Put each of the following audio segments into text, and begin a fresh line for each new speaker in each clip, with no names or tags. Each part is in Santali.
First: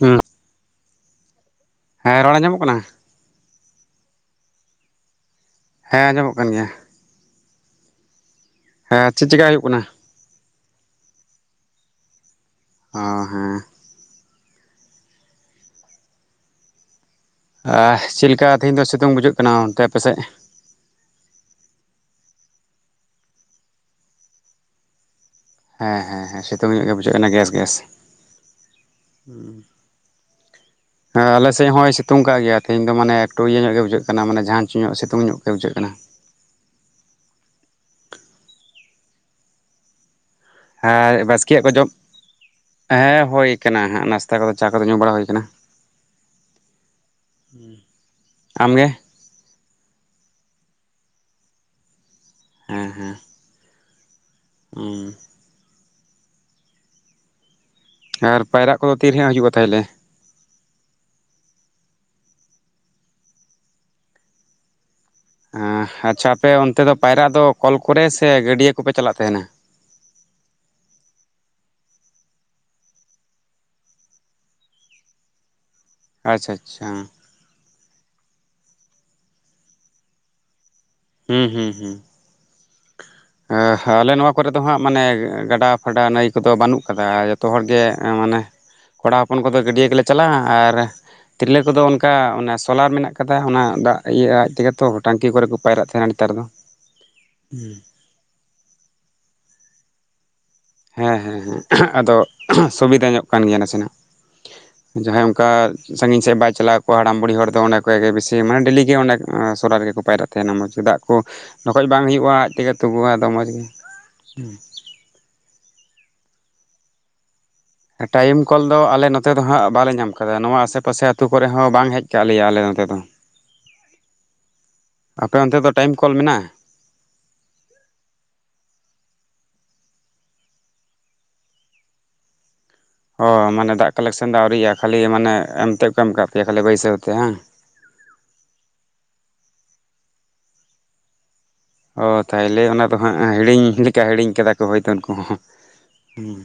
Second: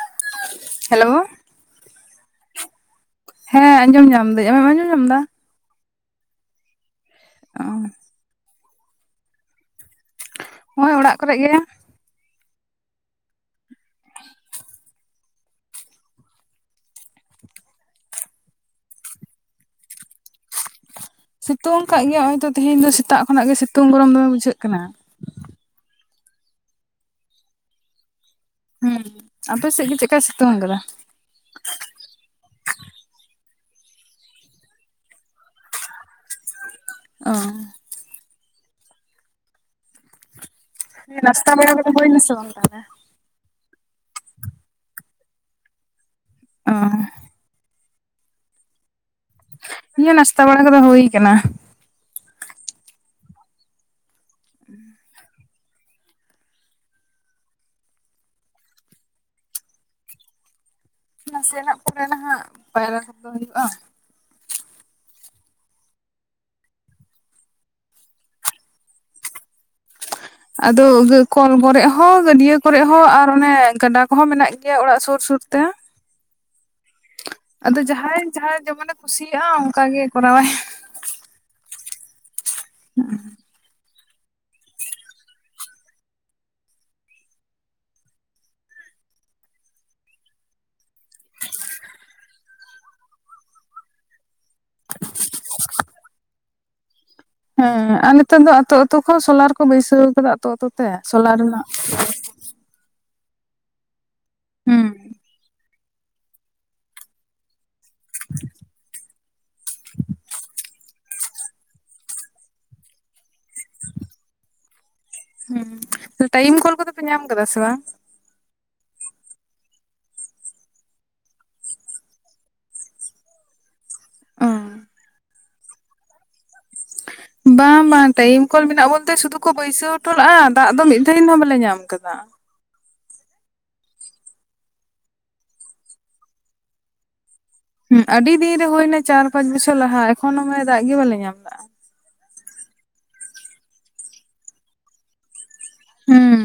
ᱦᱩᱸ
ᱦᱮᱞᱳ
ᱦᱮᱸ ᱨᱚᱲ ᱟᱡᱚᱢᱚᱜ ᱠᱟᱱᱟ?
ᱦᱮᱸ ᱟᱸᱡᱚᱢ ᱧᱟᱢ ᱫᱟᱹᱧ ᱟᱢᱮᱢ ᱟᱸᱡᱚᱢ ᱧᱟᱢ ᱮᱫᱟ?
ᱦᱮᱸ ᱟᱸᱡᱚᱢᱚᱜ ᱠᱟᱱ ᱜᱮᱭᱟ᱾
ᱚ
ᱦᱮᱸ ᱪᱮᱫ ᱪᱮᱠᱟᱭ ᱦᱩᱭᱩᱜ ᱠᱟᱱᱟ?
ᱦᱚᱦᱚᱭ ᱚᱲᱟᱜ ᱠᱚᱨᱮ ᱜᱮ᱾
ᱚ ᱦᱮᱸ ᱟᱨ ᱪᱮᱫ ᱞᱮᱠᱟ ᱛᱮᱦᱮᱧ ᱫᱚ ᱥᱤᱛᱩᱝ ᱵᱩᱡᱷᱟᱹᱜ ᱠᱟᱱᱟ ᱚᱱᱛᱮ ᱟᱯᱮᱥᱮᱫ?
ᱥᱤᱛᱩᱝ ᱠᱟᱜ ᱜᱮ ᱱᱚᱜᱚᱭ ᱛᱚ ᱛᱤᱦᱮᱧ ᱫᱚ ᱥᱮᱛᱟᱜ ᱠᱟᱜ ᱜᱮᱭᱟ ᱥᱤᱛᱩᱝ ᱜᱚᱨᱚᱢ ᱫᱚ ᱵᱩᱡᱷᱟᱹᱜ ᱠᱟᱱᱟ᱾
ᱦᱮᱸ ᱦᱮᱸ ᱦᱮᱸ ᱥᱤᱛᱩᱝ ᱧᱚᱜ ᱜᱮ ᱵᱩᱡᱷᱟᱹᱜ ᱠᱟᱱᱟ ᱜᱮᱥ ᱜᱮᱥ᱾
ᱦᱮᱸ ᱟᱯᱮ ᱥᱮᱫ ᱜᱮ ᱪᱮᱫᱞᱮᱠᱟᱭ ᱥᱤᱛᱩᱝ ᱟᱠᱟᱫᱟ
ᱦᱮᱸ ᱟᱞᱮᱥᱡᱮᱫ ᱦᱚᱸᱭ ᱥᱤᱛᱩᱝ ᱠᱟᱜ ᱜᱮᱭᱟ ᱛᱮᱦᱮᱧ ᱫᱚ ᱢᱟᱱᱮ ᱮᱠᱴᱩ ᱤᱭᱟᱹ ᱧᱚᱜ ᱜᱮ ᱵᱩᱡᱷᱟᱹᱜ ᱠᱟᱱᱟ ᱢᱟᱱᱮ ᱡᱷᱟᱸᱡᱽᱧᱚᱜ ᱥᱤᱛᱩᱝ ᱧᱚᱜ ᱜᱮ ᱵᱩᱡᱷᱟᱹᱜ ᱠᱟᱱᱟ᱾
ᱚ
ᱦᱮᱸ
ᱱᱟᱥᱛᱟ
ᱵᱟᱥᱠᱮᱭᱟᱜ ᱠᱚ
ᱵᱟᱲᱟ
ᱡᱚᱢ
ᱠᱚᱫᱚ ᱦᱩᱭᱱᱟ ᱥᱮ ᱵᱟᱝ ᱛᱟᱦᱚᱞᱮ
ᱦᱮᱸ ᱦᱩᱭ ᱠᱟᱱᱟ ᱦᱟᱸᱜ ᱱᱟᱥᱛᱟ ᱠᱚᱫᱚ ᱪᱟ ᱠᱚᱫᱚ ᱧᱩ ᱵᱟᱲᱟ ᱦᱩᱭ ᱠᱟᱱᱟ᱾
ᱚ
ᱟᱢ ᱜᱮ?
ᱱᱤᱭᱟᱹ ᱱᱟᱥᱛᱟ ᱵᱟᱲᱟ ᱠᱚᱫᱚ ᱦᱳᱭ ᱠᱟᱱᱟ᱾
ᱦᱮᱸ ᱦᱮᱸ᱾ ᱩᱸ ᱟᱨ ᱯᱟᱭᱨᱟᱜ ᱠᱚᱫᱚ ᱛᱤᱨᱮ ᱦᱟᱸᱜ ᱦᱩᱭᱩᱜᱼᱟ ᱛᱟᱦᱚᱞᱮ?
ᱱᱟᱥᱮᱱᱟᱜ ᱯᱚᱨᱮ ᱱᱟᱦᱟᱜ ᱯᱟᱭᱨᱟ ᱠᱚᱫᱚ ᱦᱩᱭᱩᱜᱼᱟ᱾
ᱟᱪᱪᱷᱟ, ᱟᱯᱮ ᱚᱱᱛᱮ ᱫᱚ ᱯᱟᱭᱨᱟᱜ ᱫᱚ ᱠᱚᱞ ᱠᱚᱨᱮ ᱥᱮ ᱜᱟᱹᱰᱭᱟᱹ ᱠᱚᱯᱮ ᱪᱟᱞᱟᱜ ᱛᱟᱦᱮᱱᱟ?
ᱟᱫᱚ ᱠᱚᱞ ᱠᱚᱨᱮ ᱦᱚᱸ ᱜᱟᱹᱰᱭᱟᱹ ᱠᱚᱨᱮ ᱦᱚᱸ ᱟᱨ ᱚᱱᱮ ᱜᱟᱰᱟ ᱠᱚᱦᱚᱸ ᱢᱮᱱᱟᱜ ᱜᱮᱭᱟ ᱚᱲᱟᱜ ᱥᱩᱨ ᱥᱩᱨ ᱛᱮ
ᱟᱪᱪᱷᱟ ᱟᱪᱪᱷᱟ᱾
ᱟᱫᱚ ᱡᱟᱦᱟᱸᱭ ᱡᱟᱦᱟᱸᱭ ᱡᱮᱢᱚᱱ ᱮ ᱠᱩᱥᱤᱭᱟᱜᱼᱟ ᱚᱱᱠᱟᱜᱮ ᱠᱚᱨᱟᱣᱼᱟᱭ᱾
ᱦᱩᱸ ᱦᱩᱸ ᱦᱩᱸ᱾
[unintelligible]
ᱟᱞᱮ ᱱᱚᱣᱟ ᱠᱚᱨᱮ ᱫᱚ ᱦᱟᱸᱜ ᱢᱟᱱᱮ ᱜᱟᱰᱟ ᱯᱷᱟᱰᱟ ᱱᱟᱹᱭ ᱠᱚᱫᱚ ᱵᱟᱹᱱᱩᱜ ᱠᱟᱫᱟ ᱡᱚᱛᱚ ᱦᱚᱲᱜᱮ ᱢᱟᱱᱮ ᱠᱚᱲᱟ ᱦᱚᱯᱚᱱ ᱠᱚᱫᱚ ᱜᱟᱹᱰᱭᱟᱹ ᱜᱮᱞᱮ ᱪᱟᱞᱟᱜᱼᱟ ᱟᱨ ᱛᱤᱨᱞᱟᱹ ᱠᱚᱫᱚ ᱚᱱᱠᱟ ᱚᱱᱟ ᱥᱳᱞᱟᱨ ᱢᱮᱱᱟᱜ ᱠᱟᱫᱟ ᱚᱱᱟ ᱫᱟᱜ ᱤᱭᱟᱹ ᱟᱡ ᱛᱮᱜᱮᱛᱚ ᱴᱟᱝᱠᱤ ᱠᱚᱨᱮ ᱠᱚ ᱯᱟᱭᱨᱟᱜ ᱛᱟᱦᱮᱸᱱᱟ ᱱᱮᱛᱟᱨ ᱫᱚ᱾
ᱦᱮᱸ ᱟᱨ ᱱᱤᱛᱟᱨ ᱫᱚ ᱟᱹᱛᱳ ᱟᱹᱛᱳ ᱦᱚᱸ ᱥᱳᱞᱟᱨ ᱠᱚ ᱵᱟᱹᱭᱥᱟᱹᱣ ᱟᱠᱟᱫᱟ ᱟᱹᱛᱳ ᱟᱹᱛᱳ᱾
ᱦᱮᱸ ᱦᱮᱸ ᱦᱮᱸ ᱟᱫᱚ ᱥᱩᱵᱤᱫᱟ ᱧᱚᱜ ᱠᱟᱱ ᱜᱮᱭᱟ ᱱᱟᱥᱮᱱᱟᱜ
ᱦᱩᱸ
ᱡᱟᱦᱟᱸᱭ ᱚᱱᱠᱟ ᱥᱟᱺᱜᱤᱧ ᱥᱮᱫ ᱵᱟᱭ ᱪᱟᱞᱟᱣ ᱠᱚᱜ ᱟ ᱦᱟᱲᱟᱢ ᱵᱩᱲᱦᱤ ᱫᱚ ᱚᱸᱰᱮ ᱠᱷᱚᱡᱟᱜ ᱜᱮ ᱵᱤᱥᱤ ᱢᱟᱱᱮ ᱰᱮᱞᱤ ᱜᱮ ᱚᱸᱰᱮ ᱥᱚᱞᱟᱨ ᱨᱮᱜᱮ ᱠᱚ ᱯᱟᱭᱨᱟᱜ ᱛᱟᱦᱮᱱᱟ ᱢᱚᱸᱡᱽ ᱫᱟᱜ ᱠᱚ ᱰᱷᱮᱠᱚᱡ ᱵᱟᱝ ᱦᱩᱭᱩᱜᱼᱟ ᱟᱡ ᱛᱮᱜᱮ ᱛᱩᱫᱩᱜ ᱟᱫᱚ ᱢᱚᱸᱡᱽ ᱜᱮ, [unintelligible]
ᱦᱩᱸ, ᱴᱟᱭᱤᱢ ᱠᱚᱞ ᱠᱚᱫᱚ ᱯᱮ ᱧᱟᱢ ᱠᱟᱫᱟ ᱥᱮ ᱵᱟᱝ?
ᱴᱟᱭᱤᱢ ᱠᱚᱞ ᱫᱚ ᱟᱞᱮ ᱱᱚᱛᱮ ᱫᱚ ᱦᱟᱸᱜ ᱵᱟᱞᱮ ᱧᱟᱢ ᱠᱟᱫᱟ ᱱᱚᱣᱟ ᱟᱥᱮ ᱯᱟᱥᱮ ᱟᱹᱛᱩ ᱠᱚᱨᱮ ᱦᱚᱸ ᱵᱟᱝ ᱦᱮᱡ ᱠᱟᱜ ᱞᱮᱭᱟ ᱟᱞᱮ ᱱᱚᱛᱮ ᱫᱚ᱾ ᱟᱯᱮ ᱚᱱᱛᱮ ᱫᱚ ᱴᱟᱭᱤᱢ ᱠᱚᱞ ᱢᱮᱱᱟᱜᱼᱟ?
ᱵᱟᱝ ᱵᱟᱝ ᱴᱟᱭᱤᱢ ᱠᱚᱞ ᱢᱮᱱᱟᱜ ᱵᱚᱞᱛᱮ ᱥᱩᱫᱩ ᱠᱚ ᱵᱟᱹᱭᱥᱟᱹᱣ ᱦᱚᱴᱚ ᱞᱮᱫᱼᱟ ᱫᱟᱜ ᱫᱚ ᱢᱤᱫ ᱫᱷᱟᱹᱣ ᱦᱚᱸ ᱵᱟᱞᱮ ᱧᱟᱢ ᱟᱠᱟᱫᱟ᱾
ᱚ ᱢᱟᱱᱮ ᱫᱟᱜ ᱠᱟᱞᱮᱠᱥᱮᱱ ᱫᱚ ᱟᱹᱣᱨᱤᱜᱼᱟ ᱠᱷᱟᱹᱞᱤ ᱢᱟᱱᱮ ᱮᱢ ᱛᱮᱫ ᱠᱚ ᱮᱢ ᱟᱠᱟᱫ ᱯᱮᱭᱟ ᱠᱷᱟᱹᱞᱤ ᱵᱟᱹᱭᱥᱟᱹᱣ ᱛᱮ ᱦᱮᱸ᱾
ᱦᱮᱸ ᱟᱹᱰᱤ ᱫᱤᱱ ᱨᱮ ᱦᱳᱭᱱᱟ ᱪᱟᱨ ᱯᱟᱸᱪ ᱵᱚᱪᱷᱚᱨ ᱞᱟᱦᱟ ᱮᱠᱷᱚᱱ ᱮ ᱫᱟᱜ ᱜᱮ ᱵᱟᱞᱮ ᱧᱟᱢ ᱮᱫᱟ᱾
ᱚ ᱛᱟᱦᱚᱞᱮ ᱚᱱᱟ ᱫᱚ ᱦᱟᱸᱜ ᱦᱤᱲᱤᱧ ᱞᱮᱠᱟ ᱦᱤᱲᱤᱧ ᱠᱟᱫᱟ ᱠᱚ ᱦᱳᱭᱛᱳ ᱩᱱᱠᱩ ᱦᱚᱸ᱾
ᱦᱩᱸ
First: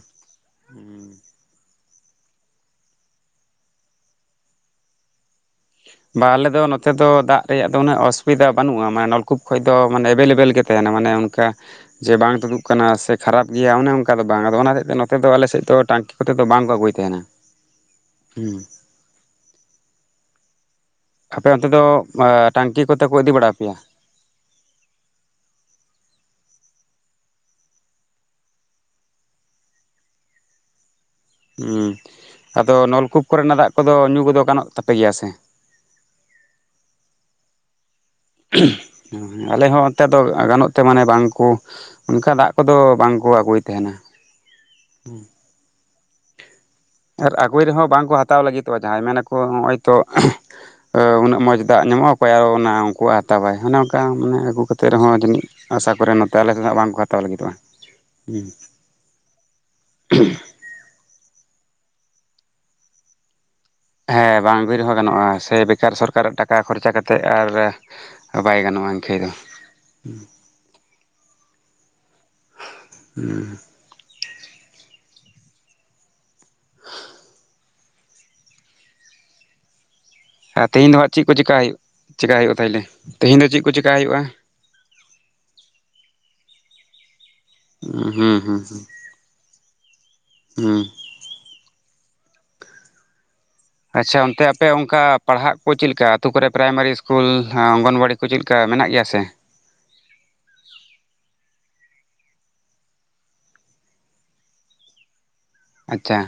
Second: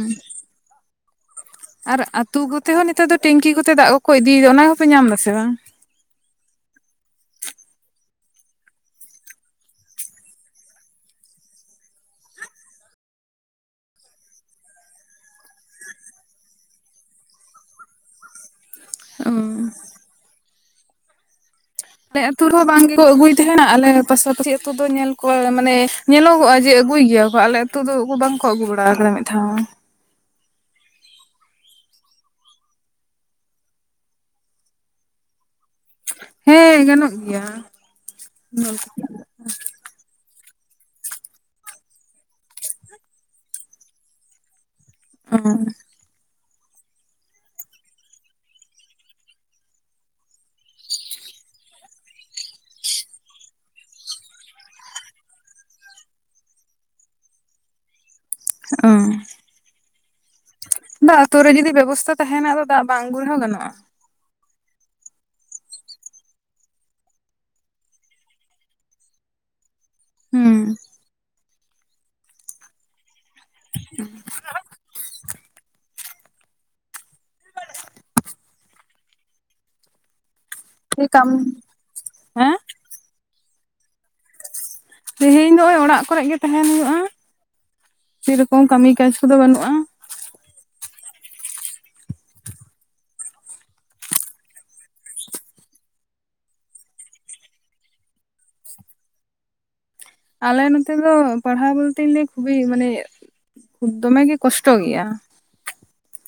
ᱟᱨ ᱟᱹᱛᱩ ᱠᱚᱛᱮ ᱦᱚᱸ ᱱᱮᱛᱟᱨ ᱫᱚ ᱴᱮᱝᱠᱤ ᱠᱚᱛᱮ ᱫᱟᱜ ᱠᱚᱠᱚ ᱤᱫᱤᱭᱮᱫᱟ᱾ ᱚᱱᱟ ᱠᱚᱯᱮ ᱧᱟᱢ ᱮᱫᱟ ᱥᱮ ᱵᱟᱝ?
ᱵᱟ ᱟᱞᱮ ᱫᱚ ᱱᱚᱛᱮ ᱫᱚ ᱫᱟᱜ ᱨᱮᱭᱟᱜ ᱫᱚ ᱩᱱᱟᱹᱜ ᱚᱥᱩᱵᱤᱫᱟ ᱵᱟᱹᱱᱩᱜᱼᱟ ᱢᱟᱱᱮ ᱱᱚᱞᱠᱩᱯ ᱠᱷᱚᱱ ᱫᱚ ᱢᱟᱱᱮ ᱮᱵᱮᱞᱮᱵᱮᱞ ᱜᱮ ᱛᱟᱦᱮᱱᱟ ᱢᱟᱱᱮ ᱚᱱᱠᱟ ᱡᱮ ᱵᱟᱝ ᱛᱩᱫᱩᱜ ᱠᱟᱱᱟ ᱥᱮ ᱠᱷᱟᱨᱟᱯ ᱜᱮᱭᱟ ᱚᱱᱮ ᱚᱱᱠᱟ ᱫᱚ ᱵᱟᱝ ᱟᱫᱚ ᱚᱱᱟ ᱦᱚᱛᱮᱡ ᱛᱮ ᱱᱚᱛᱮ ᱫᱚ ᱟᱞᱮᱥᱮᱫ ᱫᱚ ᱴᱟᱝᱠᱤ ᱠᱚᱛᱮᱫ ᱫᱚ ᱵᱟᱝ ᱠᱚ ᱟᱹᱜᱩᱭ ᱛᱟᱦᱮᱱᱟ᱾ ᱦᱩᱸ᱾
ᱚᱸ
ᱟᱯᱮ ᱚᱱᱛᱮ ᱫᱚ
ᱟᱞᱮ ᱟᱹᱛᱩ ᱨᱮᱦᱚᱸ
ᱴᱟᱝᱠᱤ
ᱵᱟᱝᱠᱚ
ᱠᱚᱛᱮ ᱠᱚ ᱤᱫᱤ
ᱟᱹᱜᱩᱭ
ᱵᱟᱲᱟ
ᱛᱟᱦᱮᱱᱟ
ᱯᱮᱭᱟ
ᱟᱞᱮ ᱯᱟᱥᱟᱯᱟᱹᱥᱤ ᱟᱹᱛᱩ ᱫᱚ ᱧᱮᱞ ᱠᱚᱣᱟ ᱢᱟᱱᱮ ᱧᱮᱞᱚᱜᱚᱜᱼᱟ ᱡᱮ ᱟᱹᱜᱩᱭ ᱜᱮᱭᱟ ᱠᱚ ᱟᱞᱮ ᱟᱹᱛᱩ ᱫᱚ ᱵᱟᱝ ᱵᱟᱠᱚ ᱟᱹᱜᱩ ᱵᱟᱲᱟ ᱠᱟᱫᱟ ᱢᱤᱫᱫᱷᱟᱣ ᱦᱚᱸ᱾
ᱟᱫᱚ, ᱱᱚᱞᱠᱩᱯ ᱠᱚᱨᱮᱱᱟᱜ ᱫᱟᱜ ᱠᱚᱫᱚ ᱧᱩ ᱠᱚᱫᱚ ᱜᱟᱱᱚᱜ ᱛᱟᱯᱮ ᱜᱮᱭᱟ ᱥᱮ?
ᱦᱮᱸ ᱜᱟᱱᱚᱜ ᱜᱮᱭᱟ᱾
ᱟᱞᱮ ᱦᱚᱸ ᱚᱱᱛᱮ ᱫᱚ ᱜᱟᱱᱚᱜ ᱛᱮ ᱢᱟᱱᱮ ᱵᱟᱝ ᱠᱚ ᱚᱱᱠᱟ ᱫᱟᱜ ᱠᱚᱫᱚ ᱵᱟᱝ ᱠᱚ ᱟᱹᱜᱩᱭ ᱛᱟᱦᱮᱱᱟ᱾
ᱚ
ᱟᱨ ᱟᱹᱜᱩᱭ ᱨᱮᱦᱚᱸ ᱵᱟᱝᱠᱚ ᱦᱟᱛᱟᱣ ᱞᱟᱹᱜᱤᱫᱚᱜᱼᱟ ᱡᱟᱦᱟᱸᱭ ᱢᱮᱱ ᱟᱠᱚ ᱱᱚᱜᱼᱚᱭ ᱛᱚ ᱩᱱᱟᱹᱜ ᱢᱚᱸᱡᱽ ᱫᱟᱜ ᱧᱟᱢᱚᱜᱼᱟ ᱚᱠᱚᱭ ᱟᱨᱚ ᱚᱱᱟ ᱩᱱᱠᱩᱣᱟᱜ ᱦᱟᱛᱟᱣ ᱟᱭ ᱚᱱᱮ ᱚᱱᱠᱟ ᱢᱟᱱᱮ ᱟᱹᱜᱩ ᱠᱟᱛᱮᱜ ᱨᱮᱦᱚᱸ ᱡᱟᱹᱱᱤᱡ ᱟᱥᱟ ᱠᱚᱨᱮ ᱱᱚᱛᱮ ᱟᱞᱮ ᱥᱮᱫ ᱫᱚ ᱦᱟᱸᱜ ᱵᱟᱝᱠᱚ ᱦᱟᱛᱟᱣ ᱞᱟᱹᱜᱤᱫᱚᱜᱼᱟ᱾ ᱦᱩᱸ,
ᱫᱟᱜ ᱟᱛᱩ ᱨᱮᱜᱮ ᱡᱩᱫᱤ ᱵᱮᱵᱚᱥᱛᱟ ᱛᱟᱦᱮᱸᱱᱟ, ᱟᱫᱚ ᱫᱟᱜ ᱵᱟᱝ ᱟᱜᱩ ᱨᱮ ᱦᱚᱸ ᱜᱟᱱᱚᱜᱼᱟ᱾
ᱦᱮᱸ ᱵᱟᱝ ᱟᱜᱩ ᱨᱮᱦᱚᱸ ᱜᱟᱱᱚᱜᱼᱟ ᱥᱮ ᱵᱮᱠᱟᱨ ᱥᱚᱨᱠᱟᱨᱟᱜ ᱴᱟᱠᱟ ᱠᱷᱚᱨᱪᱟ ᱠᱟᱛᱮᱫ ᱟᱨ ᱵᱟᱭ ᱜᱟᱱᱚᱜᱼᱟ ᱤᱱᱠᱷᱟᱹᱭ ᱫᱚ᱾ ᱦᱩᱸ, [inaudible] ᱦᱩᱸ᱾ ᱟᱨ ᱛᱮᱦᱮᱧ ᱫᱚ ᱦᱟᱸᱜ ᱪᱮᱫ
ᱠᱟᱢ
ᱠᱚ ᱪᱮᱠᱟ ᱦᱩᱭᱩᱜ ᱪᱮᱠᱟᱭ
ᱦᱮᱸ
ᱦᱩᱭᱩᱜᱼᱟ ᱛᱟᱦᱚᱞᱮ, ᱛᱮᱦᱮᱧ ᱫᱚ ᱪᱮᱫ ᱠᱚ ᱪᱮᱠᱟᱭ ᱦᱩᱭᱩᱜᱼᱟ?
ᱛᱮᱦᱮᱧ ᱫᱚ ᱱᱚᱜᱼᱚᱭ ᱚᱲᱟᱜ ᱠᱚᱨᱮᱜ ᱜᱮ ᱛᱟᱦᱮᱸᱱ ᱦᱩᱭᱩᱜᱼᱟ᱾
ᱦᱩᱸ ᱦᱩᱸ
ᱥᱮᱨᱚᱠᱚᱢ ᱠᱟᱢᱤ ᱠᱟᱡᱽ ᱠᱚᱫᱚ ᱵᱟᱹᱱᱩᱜᱼᱟ᱾
ᱦᱩᱸ᱾ ᱟᱪᱪᱷᱟ ᱚᱱᱛᱮ ᱟᱯᱮ ᱚᱱᱠᱟ ᱯᱟᱲᱦᱟᱜ ᱠᱚ ᱪᱮᱞᱠᱟ, ᱟᱛᱩ ᱠᱚᱨᱮ ᱯᱨᱟᱭᱢᱟᱨᱤ ᱤᱥᱠᱩᱞ ᱦᱟᱸ ᱚᱝᱜᱚᱱᱵᱟᱲᱤ ᱠᱚ ᱪᱮᱞᱠᱟ ᱢᱮᱱᱟᱜ ᱜᱮᱭᱟ ᱥᱮ?
ᱟᱞᱮ ᱱᱚᱛᱮ ᱫᱚ ᱯᱟᱲᱦᱟᱣ ᱵᱚᱞᱛᱮ ᱞᱟᱹᱭ ᱠᱷᱩᱵᱮᱭ ᱢᱟᱱᱮ ᱫᱚᱢᱮ ᱜᱮ ᱠᱚᱥᱴᱚ ᱜᱮᱭᱟ᱾
ᱟᱪᱪᱷᱟ᱾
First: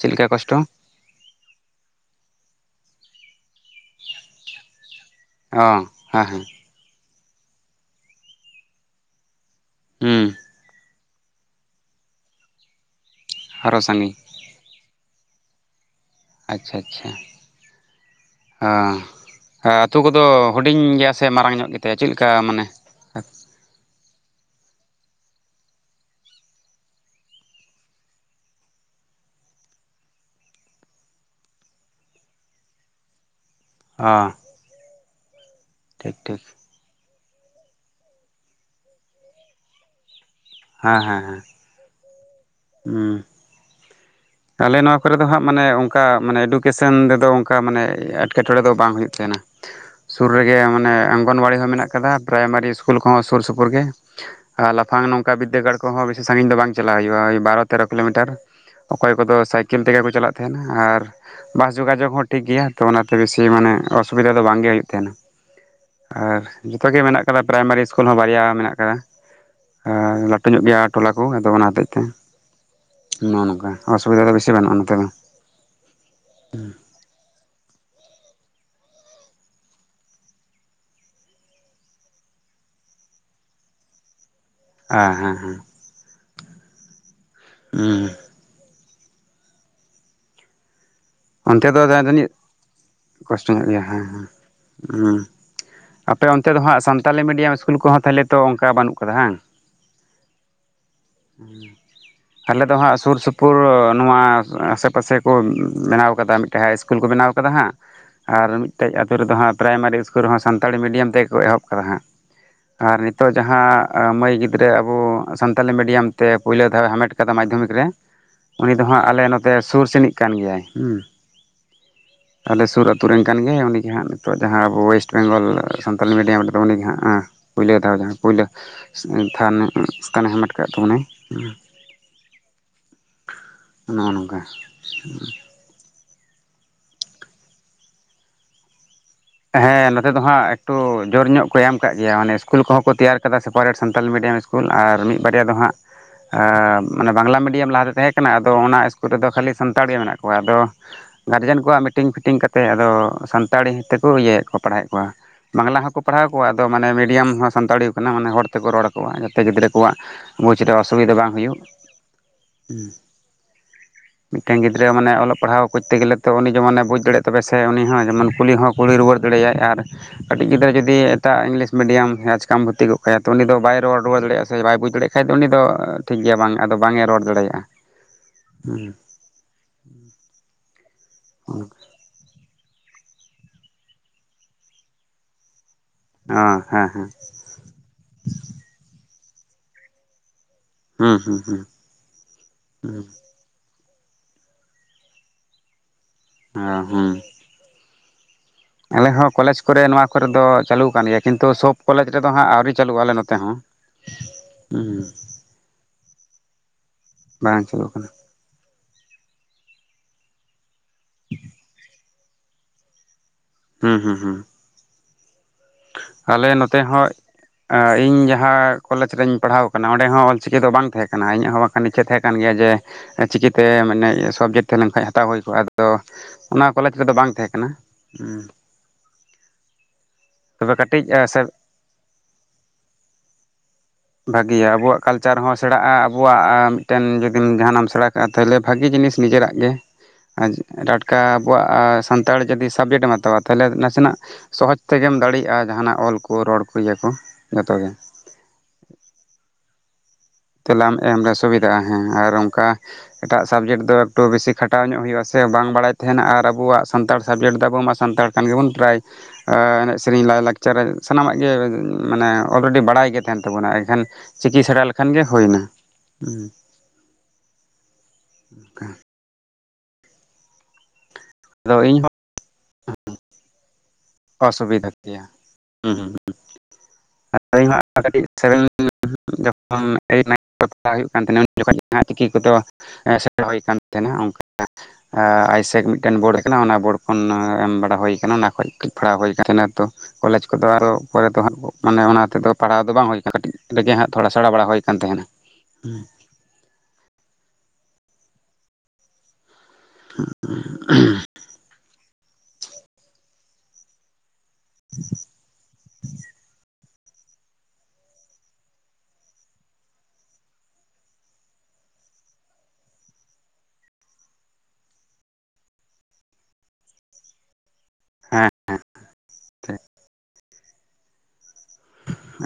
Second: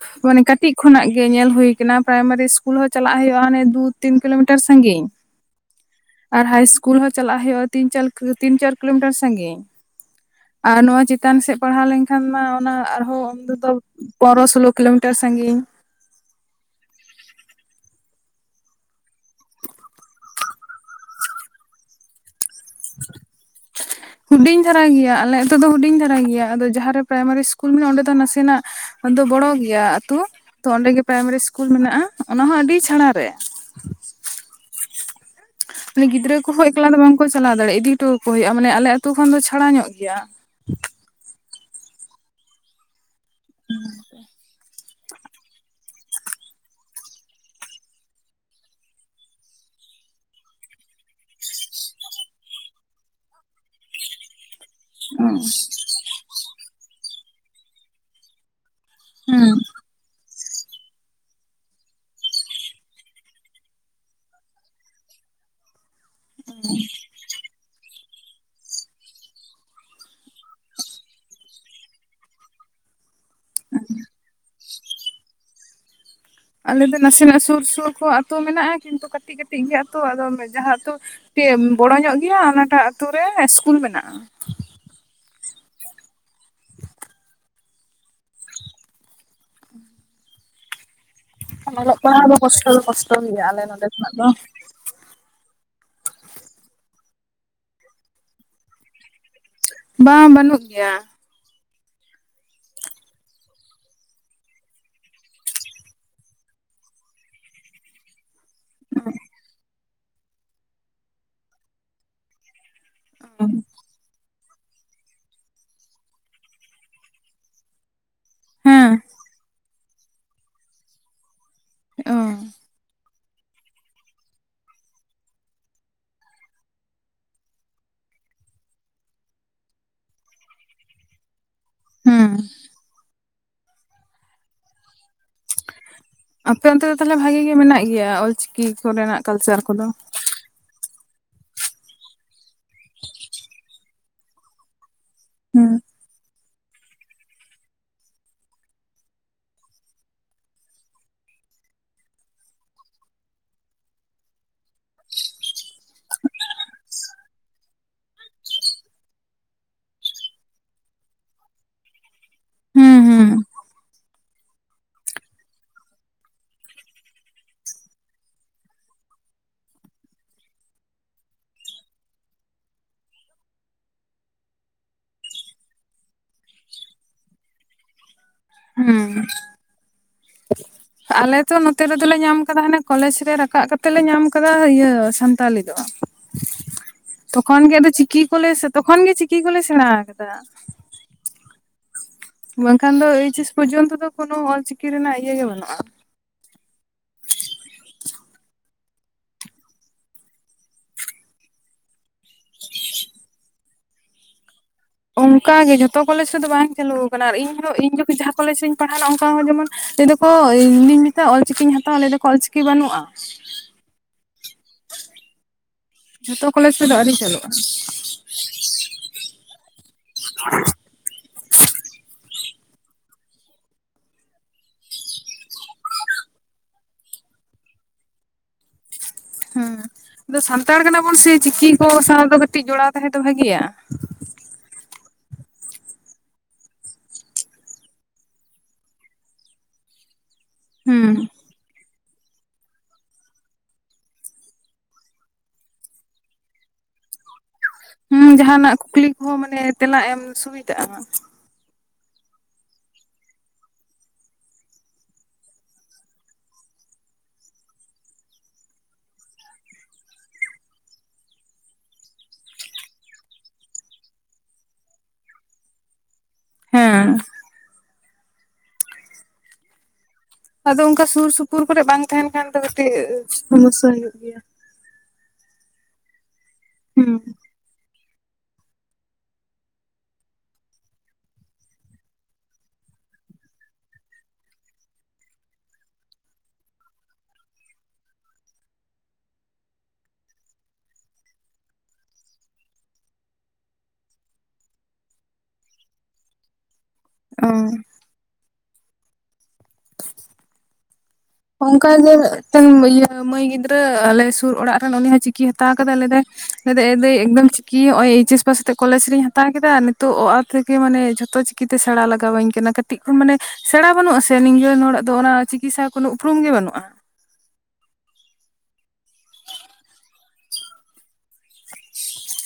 ᱪᱮᱫ ᱞᱮᱠᱟ
ᱢᱟᱱᱮ
ᱠᱚᱥᱴᱚ
ᱠᱟᱹᱴᱤᱡ ᱠᱷᱚᱱᱟᱜ ᱜᱮ ᱧᱮᱞ ᱦᱳᱭ ᱠᱟᱱᱟ ᱯᱨᱟᱭᱢᱟᱨᱤ ᱤᱥᱠᱩᱞ ᱦᱚᱸ ᱪᱟᱞᱟᱜ ᱦᱩᱭᱩᱜ-ᱟ ᱱᱤᱛ ᱫᱩ, ᱛᱤᱱ ᱠᱤᱞᱳ ᱢᱤᱴᱟᱨ ᱥᱟᱺᱜᱤᱧ,
ᱚ ᱦᱮᱸ ᱦᱮᱸ
ᱟᱨ ᱦᱟᱭ ᱤᱥ ᱠᱩᱞ ᱦᱚᱸ ᱪᱟᱞᱟᱜ ᱦᱩᱭᱩᱜ-ᱟ ᱛᱤᱱ ᱪᱟᱞ ᱛᱤᱱ ᱪᱟᱨ ᱠᱤᱞᱳ ᱢᱤᱴᱟᱨ ᱥᱟᱺᱜᱤᱧ᱾
ᱦᱩᱸ᱾
ᱟᱨ ᱱᱚᱣᱟ ᱪᱮᱛᱟᱱ ᱥᱮᱫ ᱯᱟᱲᱦᱟᱣ ᱞᱮᱱᱠᱷᱟᱱ ᱢᱟ ᱚᱱᱟ ᱟᱨᱦᱚᱸ
ᱟᱨᱚ ᱥᱟᱺᱜᱤᱧ
[unintelligible] ᱯᱚᱱᱨᱚ, ᱥᱳᱞᱳ ᱠᱤᱞᱳ ᱢᱤᱴᱟᱨ ᱥᱟᱺᱜᱤᱧ᱾
ᱟᱪᱪᱷᱟ ᱟᱪᱪᱷᱟ, ᱚᱸᱻ ᱟᱛᱳ ᱠᱚᱫᱚ ᱦᱩᱰᱤᱧ ᱜᱮᱭᱟ ᱥᱮ ᱢᱟᱨᱟᱝ ᱧᱚᱜ ᱜᱮᱛᱮ ᱪᱮᱫ ᱞᱮᱠᱟ ᱢᱟᱱᱮ?
ᱦᱩᱰᱤᱧ ᱫᱷᱟᱨᱟ ᱜᱮᱭᱟ ᱟᱞᱮ ᱟᱹᱛᱳ ᱫᱚ ᱦᱩᱰᱤᱧ ᱫᱷᱟᱨᱟ ᱜᱮᱭᱟ ᱟᱫᱚ ᱡᱟᱦᱟᱸ ᱨᱮ ᱯᱨᱟᱭᱢᱟᱨᱤ ᱤᱥᱠᱩᱞ ᱢᱮᱱᱟᱜ-ᱟ ᱚᱸᱰᱮ ᱫᱚ ᱱᱟᱥᱮᱱᱟᱜ ᱚᱱᱟ ᱫᱚ ᱵᱚᱲᱚ ᱜᱮᱭᱟ ᱟᱛᱩ, ᱛᱚ ᱚᱸᱰᱮ ᱜᱮ ᱯᱨᱟᱭᱢᱟᱨᱤ ᱤᱥᱠᱩᱞ ᱢᱮᱱᱟᱜ-ᱟ ᱚᱱᱟᱦᱚᱸ ᱟᱹᱰᱤ ᱪᱷᱟᱲᱟ ᱨᱮ᱾
ᱚᱸ᱾
ᱢᱟᱱᱮ ᱜᱤᱫᱽᱨᱟᱹ ᱠᱚᱦᱚᱸ ᱮᱠᱞᱟ ᱫᱚ ᱵᱟᱝ ᱠᱚ ᱪᱟᱞᱟᱣ ᱫᱟᱲᱮᱭᱟᱜ-ᱟ ᱤᱫᱤ ᱦᱚᱴᱚ ᱟᱠᱚ ᱦᱩᱭᱩᱜ-ᱟ, ᱢᱟᱱᱮ ᱟᱞᱮ ᱟᱛᱩ ᱠᱷᱚᱱ ᱫᱚ ᱪᱷᱟᱲᱟ ᱧᱚᱜ ᱜᱮᱭᱟ᱾
ᱦᱮᱸ ᱦᱮᱸ ᱦᱮᱸ᱾ ᱦᱩᱸ᱾
[inaudible]
ᱟᱞᱮ ᱱᱚᱣᱟ ᱠᱚᱨᱮ ᱫᱚ ᱦᱟᱸᱜ ᱢᱟᱱᱮ ᱚᱱᱠᱟ ᱢᱟᱱᱮ ᱮᱰᱩᱠᱮᱥᱚᱱ ᱨᱮᱫᱚ ᱚᱱᱠᱟ ᱢᱟᱱᱮ ᱮᱸᱴᱠᱮᱴᱚᱬᱮ ᱫᱚ ᱵᱟᱝ ᱦᱩᱭᱩᱜ ᱛᱟᱦᱮᱱᱟ, ᱥᱩᱨ ᱨᱮᱜᱮ ᱢᱟᱱᱮ ᱚᱝᱜᱚᱱᱵᱟᱲᱤ ᱦᱚᱸ ᱢᱮᱱᱟᱜ ᱠᱟᱫᱟ ᱯᱨᱟᱭᱢᱟᱨᱤ ᱤᱥᱠᱩᱞ ᱠᱚᱦᱚᱸ ᱥᱩᱨ ᱥᱩᱯᱩᱨ ᱜᱮ, ᱟᱨ ᱞᱟᱯᱷᱟᱝ ᱱᱚᱝᱠᱟ ᱵᱤᱫᱽᱫᱟᱹᱜᱟᱲ ᱠᱚᱦᱚᱸ ᱵᱤᱥᱤ ᱥᱟᱺᱜᱤᱧ ᱫᱚ ᱵᱟᱝ ᱪᱟᱞᱟᱜ ᱦᱩᱭᱩᱜ-ᱟ, ᱳᱭ ᱵᱟᱨᱚ ᱛᱮᱨᱚ ᱠᱤᱞᱳ ᱢᱤᱴᱟᱨ᱾ ᱚᱠᱚᱭ ᱠᱚᱫᱚ
ᱦᱩᱸ
ᱥᱟᱭᱠᱮᱞ ᱛᱮᱜᱮ ᱠᱚ ᱪᱟᱞᱟᱜ ᱛᱟᱦᱮᱱᱟ ᱟᱨ ᱵᱟᱥ ᱡᱳᱜᱟᱡᱚᱜᱽ ᱦᱚᱸ ᱴᱷᱤᱠ ᱜᱮᱭᱟ ᱛᱚ ᱚᱱᱟᱛᱮ ᱵᱤᱥᱤ ᱢᱟᱱᱮ ᱚᱥᱩᱵᱤᱫᱟ ᱫᱚ ᱵᱟᱝ ᱜᱮ ᱦᱩᱭᱩᱜ ᱛᱟᱦᱮᱱᱟ᱾ ᱟᱨ ᱡᱚᱛᱚ ᱜᱮ ᱢᱮᱱᱟᱜ ᱠᱟᱫᱟ, ᱯᱨᱟᱭᱢᱟᱨᱤ ᱤᱥᱠᱩᱞ ᱦᱚᱸ ᱵᱟᱨᱭᱟ ᱢᱮᱱᱟᱜ ᱟᱠᱟᱫᱟ᱾ ᱟᱨ ᱞᱟᱹᱴᱩ ᱧᱚᱜ ᱜᱮᱭᱟ ᱴᱚᱞᱟ ᱠᱚ ᱟᱫᱚ ᱚᱱᱟ ᱦᱚᱛᱮᱡ ᱛᱮ, ᱱᱚᱣᱟ ᱚᱥᱩᱵᱤᱫᱟ ᱫᱚ ᱵᱤᱥᱤ ᱵᱟᱱᱩᱜ-ᱟ ᱱᱚᱛᱮ ᱫᱚ᱾
ᱟᱞᱮ ᱫᱚ ᱱᱟᱥᱮᱱᱟᱜ ᱥᱩᱨ ᱥᱩᱨ ᱠᱚ ᱟᱛᱩ ᱢᱮᱱᱟᱜ-ᱟ ᱠᱤᱱᱛᱩ ᱠᱟᱹᱴᱤᱡ ᱠᱟᱹᱴᱤᱡ ᱜᱮ ᱟᱛᱳ ᱟᱫᱚ ᱡᱟᱦᱟᱸ ᱟᱛᱩ [unintelligible] ᱵᱚᱲᱚ ᱧᱚᱜ ᱜᱮᱭᱟ ᱚᱱᱟ ᱴᱟᱜ ᱟᱛᱩ ᱨᱮ ᱤᱥᱠᱩᱞ ᱢᱮᱱᱟᱜ-ᱟ᱾
ᱟ ᱦᱮᱸ ᱦᱮᱸ᱾ ᱦᱩᱸ᱾ ᱚᱱᱛᱮ ᱫᱚ ᱡᱟ
ᱚᱞᱚᱜ
ᱡᱟᱹᱱᱤᱡ
ᱯᱟᱲᱦᱟᱜ ᱫᱚ ᱠᱚᱥᱴᱚ ᱫᱚ
ᱠᱚᱥᱴᱚ
ᱟᱞᱮ
ᱧᱚᱜ ᱜᱮᱭᱟ,
ᱱᱚᱰᱮ
ᱦᱮᱸ
ᱠᱷᱚᱱᱟᱜ
ᱦᱮᱸ
ᱫᱚ
ᱩᱸ᱾ ᱟᱯᱮ ᱚᱱᱛᱮ ᱫᱚ ᱦᱟᱸᱜ ᱥᱟᱱᱛᱟᱞᱤ ᱢᱤᱰᱟᱢ ᱤᱥᱠᱩᱞ ᱠᱚᱦᱚᱸ ᱛᱟᱦᱚᱞᱮ ᱛᱚ ᱚᱱᱠᱟ ᱵᱟᱹᱱᱩᱜ ᱠᱟᱫᱟ ᱦᱟᱝ?
ᱵᱟᱝ ᱵᱟᱹᱱᱩᱜ ᱜᱮᱭᱟ᱾
ᱦᱩᱸ᱾ ᱟᱞᱮ ᱫᱚ ᱦᱟᱸᱜ ᱥᱩᱨ ᱥᱩᱯᱩᱨ ᱱᱚᱣᱟ ᱟᱥᱮ ᱯᱟᱥᱮ ᱠᱚ ᱵᱮᱱᱟᱣ ᱠᱟᱫᱟ, ᱢᱤᱫᱴᱟᱝ ᱦᱟᱭ ᱤᱥᱠᱩᱞ ᱠᱚ ᱵᱮᱱᱟᱣ ᱠᱟᱫᱟ ᱦᱟᱸᱜ ᱟᱨ ᱢᱤᱫᱴᱮᱡ ᱟᱛᱩ ᱨᱮᱫᱚ ᱦᱟᱸᱜ ᱯᱨᱟᱭᱢᱟᱨᱤ ᱤᱥ ᱠᱩᱞ ᱨᱮᱦᱚᱸ ᱥᱟᱱᱛᱟᱲᱤ ᱢᱤᱰᱤᱭᱟᱢ ᱛᱮ ᱠᱚ ᱮᱦᱚᱵ ᱠᱟᱫᱟ ᱦᱟᱸᱜ, ᱟᱨ ᱱᱤᱛᱚᱜ ᱡᱟᱦᱟᱸ ᱢᱟᱹᱭ ᱜᱤᱫᱽ ᱜᱤᱫᱽᱨᱟᱹ ᱟᱵᱚ ᱥᱟᱱᱛᱟᱞᱤ ᱢᱤᱰᱭᱟᱢ ᱛᱮ ᱯᱳᱭᱞᱳ ᱫᱷᱟᱣ ᱦᱟᱢᱮᱴ ᱟᱠᱟᱫᱟ ᱢᱟᱫᱽᱫᱷᱚᱢᱤᱠ ᱨᱮ ᱩᱱᱤ ᱫᱚ ᱦᱟᱸᱜ
ᱦᱮᱸ
ᱟᱞᱮ ᱱᱚᱛᱮ ᱥᱩᱨ ᱥᱮᱱᱤᱡ ᱠᱟᱱ ᱜᱮᱭᱟᱭ ᱦᱩᱸ᱾
ᱚᱸ᱾
ᱟᱞᱮ ᱥᱩᱨ ᱟᱛᱩ ᱨᱮᱱ ᱠᱟᱱ ᱜᱮᱭᱟᱭ ᱩᱱᱤᱜᱮ ᱦᱟᱸᱜ ᱱᱤᱛᱚᱜ ᱡᱟᱦᱟᱸ ᱟᱵᱚ ᱚᱭᱮᱥᱴ ᱵᱮᱝᱜᱚᱞ ᱥᱟᱱᱛᱟᱞᱤ ᱢᱤᱰᱤᱭᱟᱢ ᱨᱮᱫᱚ ᱩᱱᱤ ᱜᱮ ᱦᱟᱸᱜ ᱯᱳᱭᱞᱳ ᱫᱷᱟᱣ ᱡᱟᱦᱟᱸ ᱯᱳᱭᱞᱳ ᱛᱟᱱ ᱥᱛᱷᱟᱱᱮ ᱦᱟᱢᱮᱴ ᱠᱟᱜ ᱛᱟᱵᱚᱱᱟᱭ
ᱦᱩᱸ
ᱱᱚᱜᱼᱚ ᱱᱚᱝᱠᱟ
ᱟᱯᱮ ᱚᱱᱛᱮ ᱫᱚ ᱛᱟᱞᱦᱮ ᱵᱷᱟᱜᱤ ᱜᱮ ᱢᱮᱱᱟᱜ ᱜᱮᱭᱟ ᱚᱞ ᱪᱤᱠᱤ ᱠᱚᱨᱮᱱᱟᱜ ᱠᱟᱞᱪᱟᱨ ᱠᱚᱫᱚ
ᱦᱮᱸ ᱱᱚᱛᱮ ᱫᱚ ᱦᱟᱸᱜ ᱮᱠᱴᱩ ᱡᱳᱨ ᱧᱚᱜ ᱠᱚ ᱮᱢ ᱟᱠᱟᱜ ᱜᱮᱭᱟ ᱢᱟᱱᱮ ᱤᱥᱠᱩᱞ ᱠᱚᱦᱚᱸ ᱠᱚ ᱛᱮᱭᱟᱨ ᱠᱟᱫᱟ separate Santali medium school ᱟᱨ ᱢᱤᱫ ᱵᱟᱨᱮᱭᱟ ᱫᱚ
ᱦᱮᱸ
ᱦᱟᱸᱜ ᱟᱸ ᱵᱟᱝᱞᱟ ᱢᱤᱰᱤᱭᱟᱢ ᱞᱟᱦᱟᱛᱮ ᱛᱟᱦᱮᱸᱠᱟᱱᱟ ᱟᱫᱚ ᱚᱱᱟ ᱤᱥᱠᱩᱞ ᱨᱮᱫᱚ ᱠᱷᱟᱹᱞᱤ ᱥᱟᱱᱛᱟᱲ ᱜᱮ ᱢᱮᱱᱟᱜ ᱠᱚᱣᱟ ᱟᱫᱚ ᱜᱟᱨᱡᱮᱱ ᱠᱚᱣᱟᱜ ᱢᱤᱴᱤᱝ ᱯᱷᱤᱴᱤᱝ ᱠᱟᱛᱮᱫ ᱟᱫᱚ ᱥᱟᱱᱛᱟᱲᱤ ᱛᱮᱠᱚ ᱤᱭᱟᱹᱭ ᱠᱚ ᱯᱟᱲᱦᱟᱣᱮᱫ ᱠᱚᱣᱟ ᱵᱟᱝᱞᱟ ᱦᱚᱸᱠᱚ ᱯᱟᱲᱦᱟᱣ ᱠᱚᱣᱟ ᱟᱫᱚ ᱢᱟᱱᱮ ᱢᱤᱰᱤᱭᱟᱢ ᱦᱚᱸ ᱥᱟᱱᱛᱟᱲᱤ ᱠᱟᱱᱟ ᱢᱟᱱᱮ ᱦᱚᱲ ᱛᱮᱠᱚ ᱨᱚᱲ ᱟᱠᱚᱣᱟ ᱡᱟᱛᱮ ᱜᱤᱫᱽᱨᱟᱹ ᱠᱚᱣᱟᱜ ᱵᱩᱸᱡᱽᱨᱮ ᱚᱥᱩᱵᱤᱫᱷᱟ ᱵᱟᱝ ᱦᱩᱭᱩᱜ ᱦᱩᱸ
ᱦᱩᱸ ᱦᱩᱸ
ᱢᱤᱫᱴᱮᱱ ᱜᱤᱫᱽᱨᱟᱹ ᱢᱟᱱᱮ ᱚᱞᱚᱜ ᱯᱟᱲᱦᱟᱣ ᱠᱚᱨᱛᱮ ᱜᱮᱞᱮ ᱛᱚ ᱩᱱᱤ ᱡᱮᱢᱚᱱᱮ ᱵᱩᱡᱽ ᱫᱟᱲᱮᱭᱟᱜ ᱫᱚᱵᱮ ᱥᱮ ᱩᱱᱤ ᱦᱚᱸ ᱡᱮᱢᱚᱱ ᱠᱩᱞᱤᱳᱦᱚ ᱠᱩᱞᱤ ᱨᱩᱣᱟᱹᱲ ᱫᱟᱲᱮᱭᱟᱭ ᱟᱨ ᱠᱟᱹᱴᱤᱡ ᱜᱤᱫᱽᱨᱟᱹ ᱡᱩᱫᱤ ᱮᱴᱟᱜ ᱤᱝᱞᱤᱥ ᱢᱤᱰᱤᱭᱟᱢ ᱥᱮ ᱟᱪᱠᱟ ᱵᱷᱚᱨᱛᱤ ᱠᱚᱜ ᱠᱟᱭᱟ ᱩᱱᱤ ᱫᱚ ᱵᱟᱹᱭ ᱨᱚᱲ ᱨᱩᱣᱟᱹᱲ ᱫᱟᱲᱮᱼᱟ ᱥᱮ ᱵᱩᱡᱽ ᱫᱟᱲᱮᱭᱟᱜᱼᱟ᱾ ᱵᱟᱠᱷᱟᱡ ᱫᱚ ᱩᱱᱤ ᱫᱚ ᱴᱷᱤᱠ ᱜᱮᱭᱟ ᱵᱟᱝ ᱟᱫᱚ ᱵᱟᱝ ᱮ ᱨᱚᱲ ᱫᱟᱲᱮᱭᱟᱜᱼᱟ ᱦᱩᱸ
ᱦᱮᱸ ᱟᱞᱮ ᱛᱚ ᱱᱚᱛᱮ ᱨᱮᱫᱚ ᱟᱞᱮ ᱧᱟᱢ ᱟᱠᱟᱫᱟ ᱦᱟᱱᱮ ᱠᱚᱞᱮᱡᱽ ᱨᱮ ᱨᱟᱠᱟᱵ ᱠᱟᱛᱮᱜ ᱞᱮ ᱧᱟᱢ ᱟᱠᱟᱫᱟ ᱤᱭᱟᱹ ᱥᱟᱱᱛᱟᱞᱤ ᱫᱚ᱾
ᱳᱸ ᱦᱮᱸ ᱦᱮᱸ
ᱛᱚᱠᱷᱚᱱ ᱜᱮ ᱟᱫᱚ ᱪᱤᱠᱤ ᱠᱚᱞᱮ ᱛᱚᱠᱷᱚᱱ ᱜᱮ ᱪᱤᱠᱤ ᱠᱚᱞᱮ ᱥᱮᱬᱟ ᱟᱠᱟᱫᱟ᱾
ᱦᱩᱸ ᱦᱩᱸ ᱦᱩᱸ
ᱵᱟᱝᱠᱷᱟᱱ ᱫᱚ ᱮᱭᱤᱪ ᱮᱥ ᱯᱚᱨᱡᱚᱱᱛᱚ ᱫᱚ ᱠᱳᱱᱚ ᱚᱞᱪᱤᱠᱤ ᱨᱮᱱᱟᱜ ᱤᱭᱟᱹ ᱜᱮ ᱵᱟᱹᱱᱩᱜᱼᱟ᱾
ᱦᱩᱸ ᱦᱩᱸ ᱟᱞᱮ ᱦᱚᱸ ᱠᱳᱞᱮᱡᱽ ᱠᱚᱨᱮ ᱱᱚᱣᱟ ᱠᱚᱨᱮ ᱫᱚ ᱪᱟᱹᱞᱩ ᱠᱟᱱ ᱜᱮᱭᱟ ᱠᱤᱱᱛᱩ ᱥᱚᱵᱽ ᱠᱳᱞᱮᱡᱽ ᱨᱮᱫᱚ ᱦᱟᱸᱜ ᱟᱹᱣᱨᱤ ᱪᱟᱹᱞᱩᱜᱼᱟ ᱟᱞᱮ ᱱᱚᱛᱮ ᱦᱚᱸ᱾ [inaudible]
ᱳᱱᱠᱟ ᱜᱮ ᱡᱷᱚᱛᱚ ᱠᱳᱞᱮᱡᱽ ᱨᱮᱫᱚ ᱵᱟᱝ ᱪᱟᱹᱞᱩ ᱟᱠᱟᱱᱟ ᱟᱨ
ᱵᱟᱝ
ᱤᱧᱦᱚᱸ
ᱪᱟᱹᱞᱩᱜ
ᱤᱧ
ᱠᱟᱱᱟ
ᱡᱚᱠᱷᱚᱱ ᱡᱟᱦᱟᱸ ᱠᱳᱞᱮᱡᱽ ᱨᱤᱧ ᱯᱟᱲᱦᱟᱱ ᱳᱱᱠᱟ ᱦᱚᱸ ᱡᱮᱢᱚᱱ ᱞᱟᱹᱭ ᱫᱟᱠᱚ ᱤᱧᱫᱩᱧ ᱢᱮᱛᱟᱜᱼᱟ ᱚᱞᱪᱤᱠᱤᱧ ᱦᱟᱛᱟᱣᱟ ᱞᱟᱹᱭ ᱫᱟᱠᱚ ᱚᱞᱪᱤᱠᱤ ᱵᱟᱹᱱᱩᱜᱼᱟ᱾
ᱦᱩᱸ ᱦᱩᱸ ᱦᱩᱸ
ᱡᱷᱚᱛᱚ
ᱟᱞᱮ
ᱠᱚᱞᱮᱡᱽ
ᱱᱚᱛᱮ
ᱨᱮᱫᱚ
ᱦᱚᱸᱜ
ᱟᱹᱣᱨᱤ ᱪᱟᱹᱞᱩᱜᱼᱟ
ᱟᱡ ᱤᱧ ᱡᱟᱦᱟᱸ ᱠᱳᱞᱮᱡᱽ ᱨᱮᱧ ᱯᱟᱲᱦᱟᱣ ᱟᱠᱟᱱᱟ ᱚᱸᱰᱮ ᱦᱚᱸ ᱚᱞ ᱪᱤᱠᱤ ᱫᱚ ᱵᱟᱝ ᱛᱟᱦᱮᱸ ᱠᱟᱱᱟ ᱤᱧᱟᱹᱜ ᱦᱚᱸ ᱵᱟᱝᱠᱷᱟᱱ ᱤᱪᱷᱟᱹ ᱛᱟᱦᱮᱸ ᱠᱟᱱ ᱜᱮᱭᱟ ᱡᱮ ᱪᱤᱠᱤᱛᱮ ᱢᱟᱱᱮ ᱥᱚᱵᱽᱡᱮᱠᱴ ᱛᱟᱦᱮᱸ ᱞᱮᱱᱠᱷᱟᱡ ᱦᱟᱛᱟᱣ ᱦᱩᱭ ᱠᱚᱜᱼᱟ ᱟᱫᱚ ᱚᱱᱟ ᱠᱚᱞᱮᱡᱽ ᱨᱮᱫᱚ ᱵᱟᱝ ᱛᱟᱦᱮᱸ ᱠᱟᱱᱟ ᱦᱩᱸ
ᱦᱮᱸ ᱟᱫᱚ
ᱛᱚᱵᱮ
ᱥᱟᱱᱛᱟᱲ ᱠᱟᱱᱟ
ᱠᱟᱹᱴᱤᱡ
ᱵᱚᱱ ᱥᱮ ᱪᱤᱠᱤ ᱠᱚ ᱥᱟᱶ ᱫᱚ ᱠᱟᱹᱴᱤᱡ ᱡᱚᱲᱟᱣ ᱛᱟᱦᱮᱸ ᱫᱚ ᱵᱷᱟᱜᱮᱭᱟᱜᱼᱟ᱾
ᱵᱷᱟᱹᱜᱤᱭᱟ ᱟᱵᱚᱣᱟᱜ ᱠᱟᱞᱪᱟᱨ ᱦᱚᱸ ᱥᱮᱬᱟᱜᱼᱟ ᱟᱵᱚᱣᱟᱜ ᱢᱤᱫᱴᱮᱱ ᱡᱩᱫᱤᱢ ᱡᱟᱦᱟᱱᱟᱜ ᱮᱢ ᱥᱮᱬᱟ ᱛᱟᱦᱚᱞᱮ ᱵᱷᱟᱹᱜᱤ ᱡᱤᱱᱤᱥ ᱱᱤᱡᱮᱨᱟᱜ ᱜᱮ ᱟᱨ ᱴᱟᱴᱠᱟ
ᱦᱩᱸ᱾
ᱟᱵᱚᱣᱟᱜ ᱥᱟᱱᱛᱟᱲ ᱡᱩᱫᱤ ᱥᱟᱵᱽᱡᱮᱠᱴ ᱮᱢ ᱦᱟᱛᱟᱣᱟ ᱛᱟᱦᱚᱞᱮ ᱱᱟᱥᱮᱱᱟᱜ ᱥᱚᱦᱚᱡᱽ ᱛᱮᱜᱮᱢ ᱫᱟᱲᱮᱭᱟᱜ ᱼᱟ ᱡᱟᱦᱟᱱᱟᱜ ᱚᱞ ᱠᱚ ᱨᱚᱲ ᱠᱚ ᱤᱭᱟᱹ ᱠᱚ ᱡᱷᱚᱛᱚ ᱜᱮ
ᱦᱮᱸ ᱡᱟᱦᱱᱟᱜ ᱠᱩᱠᱞᱤ ᱠᱚᱦᱚᱸ ᱢᱟᱱᱮ ᱛᱮᱞᱟ ᱮᱢ ᱥᱩᱵᱤ
ᱛᱮᱞᱟᱢ ᱮᱢ ᱨᱮ ᱥᱩᱵᱤᱫᱷᱟᱜᱼᱟ ᱦᱮᱸ ᱟᱨ ᱚᱱᱠᱟ ᱮᱴᱟᱜ ᱥᱟᱵᱽᱡᱮᱠᱴ ᱫᱚ ᱮᱠᱴᱩ ᱵᱤᱥᱤ ᱠᱷᱟᱴᱟᱣ ᱧᱚᱜ ᱦᱩᱭᱩᱜᱼᱟ ᱥᱮ ᱵᱟᱝ ᱵᱟᱲᱟᱭ ᱛᱟᱦᱮᱱᱟ ᱟᱨ ᱟᱵᱚᱣᱟᱜ ᱥᱟᱱᱛᱟᱲ ᱥᱟᱵᱽᱡᱮᱠᱴ ᱫᱚ ᱟᱵᱚ ᱢᱟ ᱥᱟᱱᱛᱟᱲ ᱠᱟᱱ ᱜᱮᱵᱚᱱ ᱯᱨᱟᱭ ᱮ ᱮᱱᱮᱡ ᱥᱮᱨᱮᱧ ᱞᱟᱹᱭ-ᱞᱟᱠᱪᱟᱨ ᱥᱟᱱᱟᱢᱟᱜ ᱜᱮ ᱢᱟᱱᱮ ᱳᱞᱨᱮᱰᱤ ᱵᱟᱲᱟᱭ ᱜᱮ ᱛᱟᱦᱮᱱ ᱛᱟᱵᱚᱱᱟ ᱮᱱᱠᱷᱟᱱ ᱪᱤᱠᱤ ᱥᱮᱬᱟ ᱞᱮᱠᱷᱟᱱ ᱜᱮ ᱦᱩᱭᱱᱟ᱾
ᱦᱮᱸ
ᱚᱱᱠᱟ
ᱟᱫᱚ ᱳᱱᱠᱟ ᱥᱩᱨ-ᱥᱩᱯᱩᱨ
ᱟᱫᱚ
ᱠᱚᱨᱮ ᱵᱟᱝ
ᱤᱧᱦᱚᱸ
ᱛᱟᱦᱮᱱ ᱠᱟᱱ ᱫᱚ ᱠᱟᱹᱴᱤᱡ ᱥᱚᱢᱚᱥᱥᱟ ᱦᱩᱭᱩᱜ ᱜᱮᱭᱟ᱾
ᱚᱥᱩᱵᱤᱫᱷᱟᱜ ᱜᱮᱭᱟ, ᱦᱩᱸ ᱦᱩᱸ ᱦᱩᱸ
ᱦᱩᱸ
ᱟᱹᱞᱤᱧ ᱦᱚᱸ ᱠᱟᱹᱴᱤᱡ ᱥᱮᱨᱮᱧ ᱞᱤᱧ ᱡᱚᱠᱷᱚᱱ ᱮᱭᱤᱴ ᱱᱟᱭᱤᱱ ᱦᱩᱭᱩᱜ ᱠᱟᱱ ᱛᱟᱦᱮᱱᱟ ᱩᱱ ᱡᱚᱠᱷᱚᱱ ᱡᱟᱦᱟᱸ ᱪᱤᱠᱤ ᱠᱚᱫᱚ ᱮᱸ, ᱥᱮᱬᱟ ᱦᱩᱭ ᱠᱟᱱ ᱛᱟᱦᱮᱱᱟ ᱚᱝᱠᱟ, ᱟᱭᱥᱮᱠ ᱢᱤᱫᱴᱮᱱ ᱵᱳᱲ ᱟᱠᱟᱱᱟ ᱚᱱᱟ ᱵᱳᱲ ᱠᱷᱚᱱ᱾ ᱮᱢ ᱵᱟᱲᱟ ᱦᱩᱭ ᱠᱟᱱᱟ, ᱚᱱᱟ ᱠᱷᱚᱡ ᱠᱟᱺᱪ ᱯᱟᱲᱦᱟᱣ ᱦᱩᱭ ᱠᱟᱱ ᱛᱟᱦᱮᱱᱟ ᱛᱚ᱾ ᱠᱚᱞᱮᱡᱽ ᱠᱚᱫᱚ ᱟᱨᱚ ᱯᱚᱨᱮ ᱫᱚ ᱦᱟᱸᱜ ᱢᱟᱱᱮ ᱚᱱᱟ ᱛᱮᱫᱚ ᱯᱟᱲᱦᱟᱣ ᱫᱚ ᱵᱟᱝ ᱦᱩᱭ ᱠᱟᱱᱟ ᱠᱟᱹᱴᱤᱡ ᱨᱮᱜᱮ ᱦᱟᱸᱜ ᱛᱷᱚᱲᱟ ᱥᱮᱬᱟ ᱵᱟᱲᱟ ᱦᱩᱭ ᱠᱟᱱ ᱛᱟᱦᱮᱱᱟ᱾ ᱦᱩᱸ᱾
ᱚ᱾
[inaudible]
ᱚᱝᱠᱟ ᱜᱮ ᱢᱮᱫᱴᱮᱱ ᱤᱭᱟᱹ ᱢᱟᱹᱭ ᱜᱤᱫᱽᱨᱟᱹ ᱟᱞᱮ ᱥᱩ ᱤᱥᱠᱩᱞ ᱚᱲᱟᱜ ᱨᱮᱱ ᱩᱱᱤ ᱦᱚᱸ ᱪᱤᱠᱤ ᱦᱟᱛᱟᱣ ᱠᱟᱫᱟᱭ ᱞᱟᱹᱭᱫᱟᱭ ᱮ ᱫᱟᱹᱭ ᱮᱠᱫᱚᱢ ᱪᱤᱠᱤ ᱦᱚᱸᱜ-ᱚᱭ ᱮᱭᱤᱪᱮᱥ ᱯᱟᱥ ᱠᱛᱮᱜ ᱠᱚᱞᱮᱡᱽ ᱨᱤᱧ ᱦᱟᱛᱟᱣ ᱠᱮᱫᱟ ᱱᱤᱛᱚᱜ ᱚ-ᱟ ᱛᱷᱮᱠᱮ ᱢᱟᱱᱮ ᱡᱷᱚᱛᱚ ᱪᱤ ᱠᱤ ᱛᱮ ᱥᱮᱬᱟ ᱞᱟᱜᱟᱣᱟᱹᱧ ᱠᱟᱱᱟ᱾ ᱠᱟᱹᱴᱤᱡ ᱠᱷᱚᱱ ᱢᱟᱱᱮ ᱥᱮᱬᱟ ᱵᱟᱹᱱᱩᱜ-ᱟ ᱥᱮ ᱱᱤᱝᱠᱟᱹᱱ ᱦᱚᱲᱟᱜ ᱫᱚ ᱚᱱᱟ ᱪᱤᱠᱤ ᱥᱟᱶ ᱠᱳᱱᱳ ᱩᱯᱨᱩᱢ ᱜᱮ ᱵᱟᱹᱱᱩᱜᱼᱟ᱾
ᱦᱮᱸ ᱴᱷᱤᱠ᱾